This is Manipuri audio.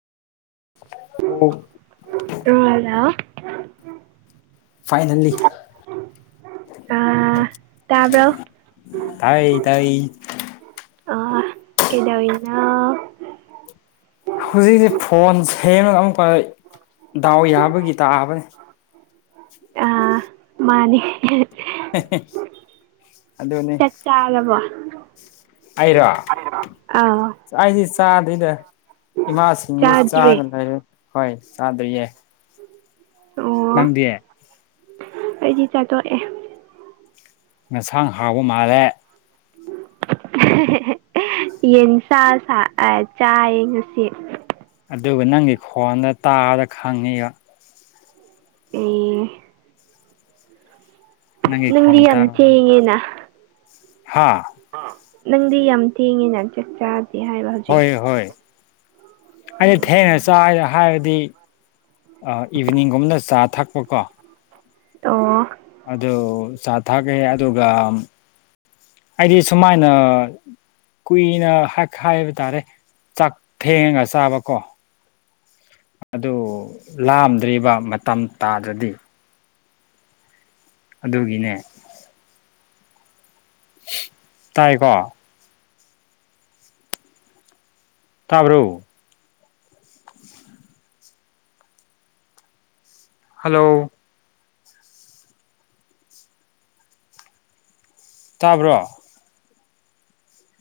ꯑꫭ [unintelligible] ꯐꯥꯏꯅꯜꯂꯤ꯫ ꯑꯥ ꯇꯥꯕ꯭ꯔꯣ꯫ ꯇꯥꯏ ꯇꯥꯏ꯫ ꯑ ꯀꯩꯗꯧꯏꯅꯣ꯫ ꯍꯧꯖꯤꯛꯁꯦ ꯐꯣꯟ ꯁꯦꯝꯃꯒ ꯑꯃꯨꯛꯀ ꯗꯥꯎ ꯌꯥꯕꯒꯤ ꯇꯥꯕꯅꯦ꯫ ꯑꯥ ꯃꯥꯅꯦ꯫ ꯍꯦ ꯍꯦ꯫ ꯆꯥꯛ ꯆꯥꯔꯕꯣ꯫ ꯑꯩꯔꯣ ꯑꯥꯎ ꯑꯩꯗꯤ ꯆꯥꯗ꯭ꯔꯤꯗ꯫ ꯏꯃꯥꯁꯤꯡꯗ ꯆꯥꯗ꯭ꯔꯤ ꯆꯥꯔꯒ ꯂꯩꯔꯦ ꯍꯣꯏ ꯆꯥꯗ꯭ꯔꯤꯌꯦ꯫ ꯑꯣ ꯅꯪꯗꯤ꯫ ꯑꯩꯗꯤ ꯆꯥꯇꯣꯛꯑꯦ꯫ ꯉꯁꯥꯡ ꯍꯥꯎꯕ ꯃꯥꯜꯂꯦ꯫ [unintelligible] ꯌꯦꯟꯁꯥ ꯁꯥ ꯑ ꯆꯥꯏꯌꯦ ꯉꯁꯤ꯫ ꯑꯗꯨꯒ ꯅꯪꯒꯤ ꯈꯣꯟꯗ ꯇꯥꯕꯗ ꯈꯪꯉꯤꯕ꯫ [unintelligible] ꯅꯪꯒꯤ ꯅꯪꯗꯤ ꯈꯣꯟ ꯌꯥꯝ ꯊꯦꯡꯉꯦꯅ꯫ ꯍꯥꯥ꯫ ꯅꯪꯗꯤ ꯌꯥꯝ ꯊꯦꯡꯉꯦꯅ ꯆꯥꯛ ꯆꯥꯗꯦ ꯍꯥꯏꯕ꯫ ꯍꯧꯖꯤꯛ ꯍꯣꯏ ꯍꯣꯏ ꯑꯩꯩꯅ ꯊꯦꯡꯅ ꯎꯝ ꯆꯥꯏ ꯍꯥꯏꯔꯗꯤ꯫ ꯑ ꯏꯚꯤꯅꯤꯡꯒꯨꯝꯗ ꯆꯥ ꯊꯛꯄꯀꯣ꯫ ꯑꯣ꯫ ꯑꯗꯨ ꯆꯥ ꯊꯛꯀꯦ ꯑꯗꯨꯒ ꯑꯩꯗꯤ ꯁꯨꯃꯥꯏꯅ꯫ ꯀꯨꯏꯅ ꯍꯛ-ꯍꯥꯏꯕ ꯇꯥꯔꯦ ꯆꯥꯛ ꯊꯦꯡꯉꯒ ꯆꯥꯕꯀꯣ꯫ ꯑꯗꯨ ꯂꯥꯝꯗ꯭ꯔꯤꯕ ꯃꯇꯝ ꯇꯥꯗ꯭ꯔꯗꯤ꯫ ꯑꯗꯨꯒꯤꯅꯦ꯫ ꯇꯥꯏꯀꯣ꯫ ꯇꯥꯕ꯭ꯔꯣ꯫ ꯍꯜꯂꯣ꯫ ꯇꯥꯕ꯭ꯔꯣ꯫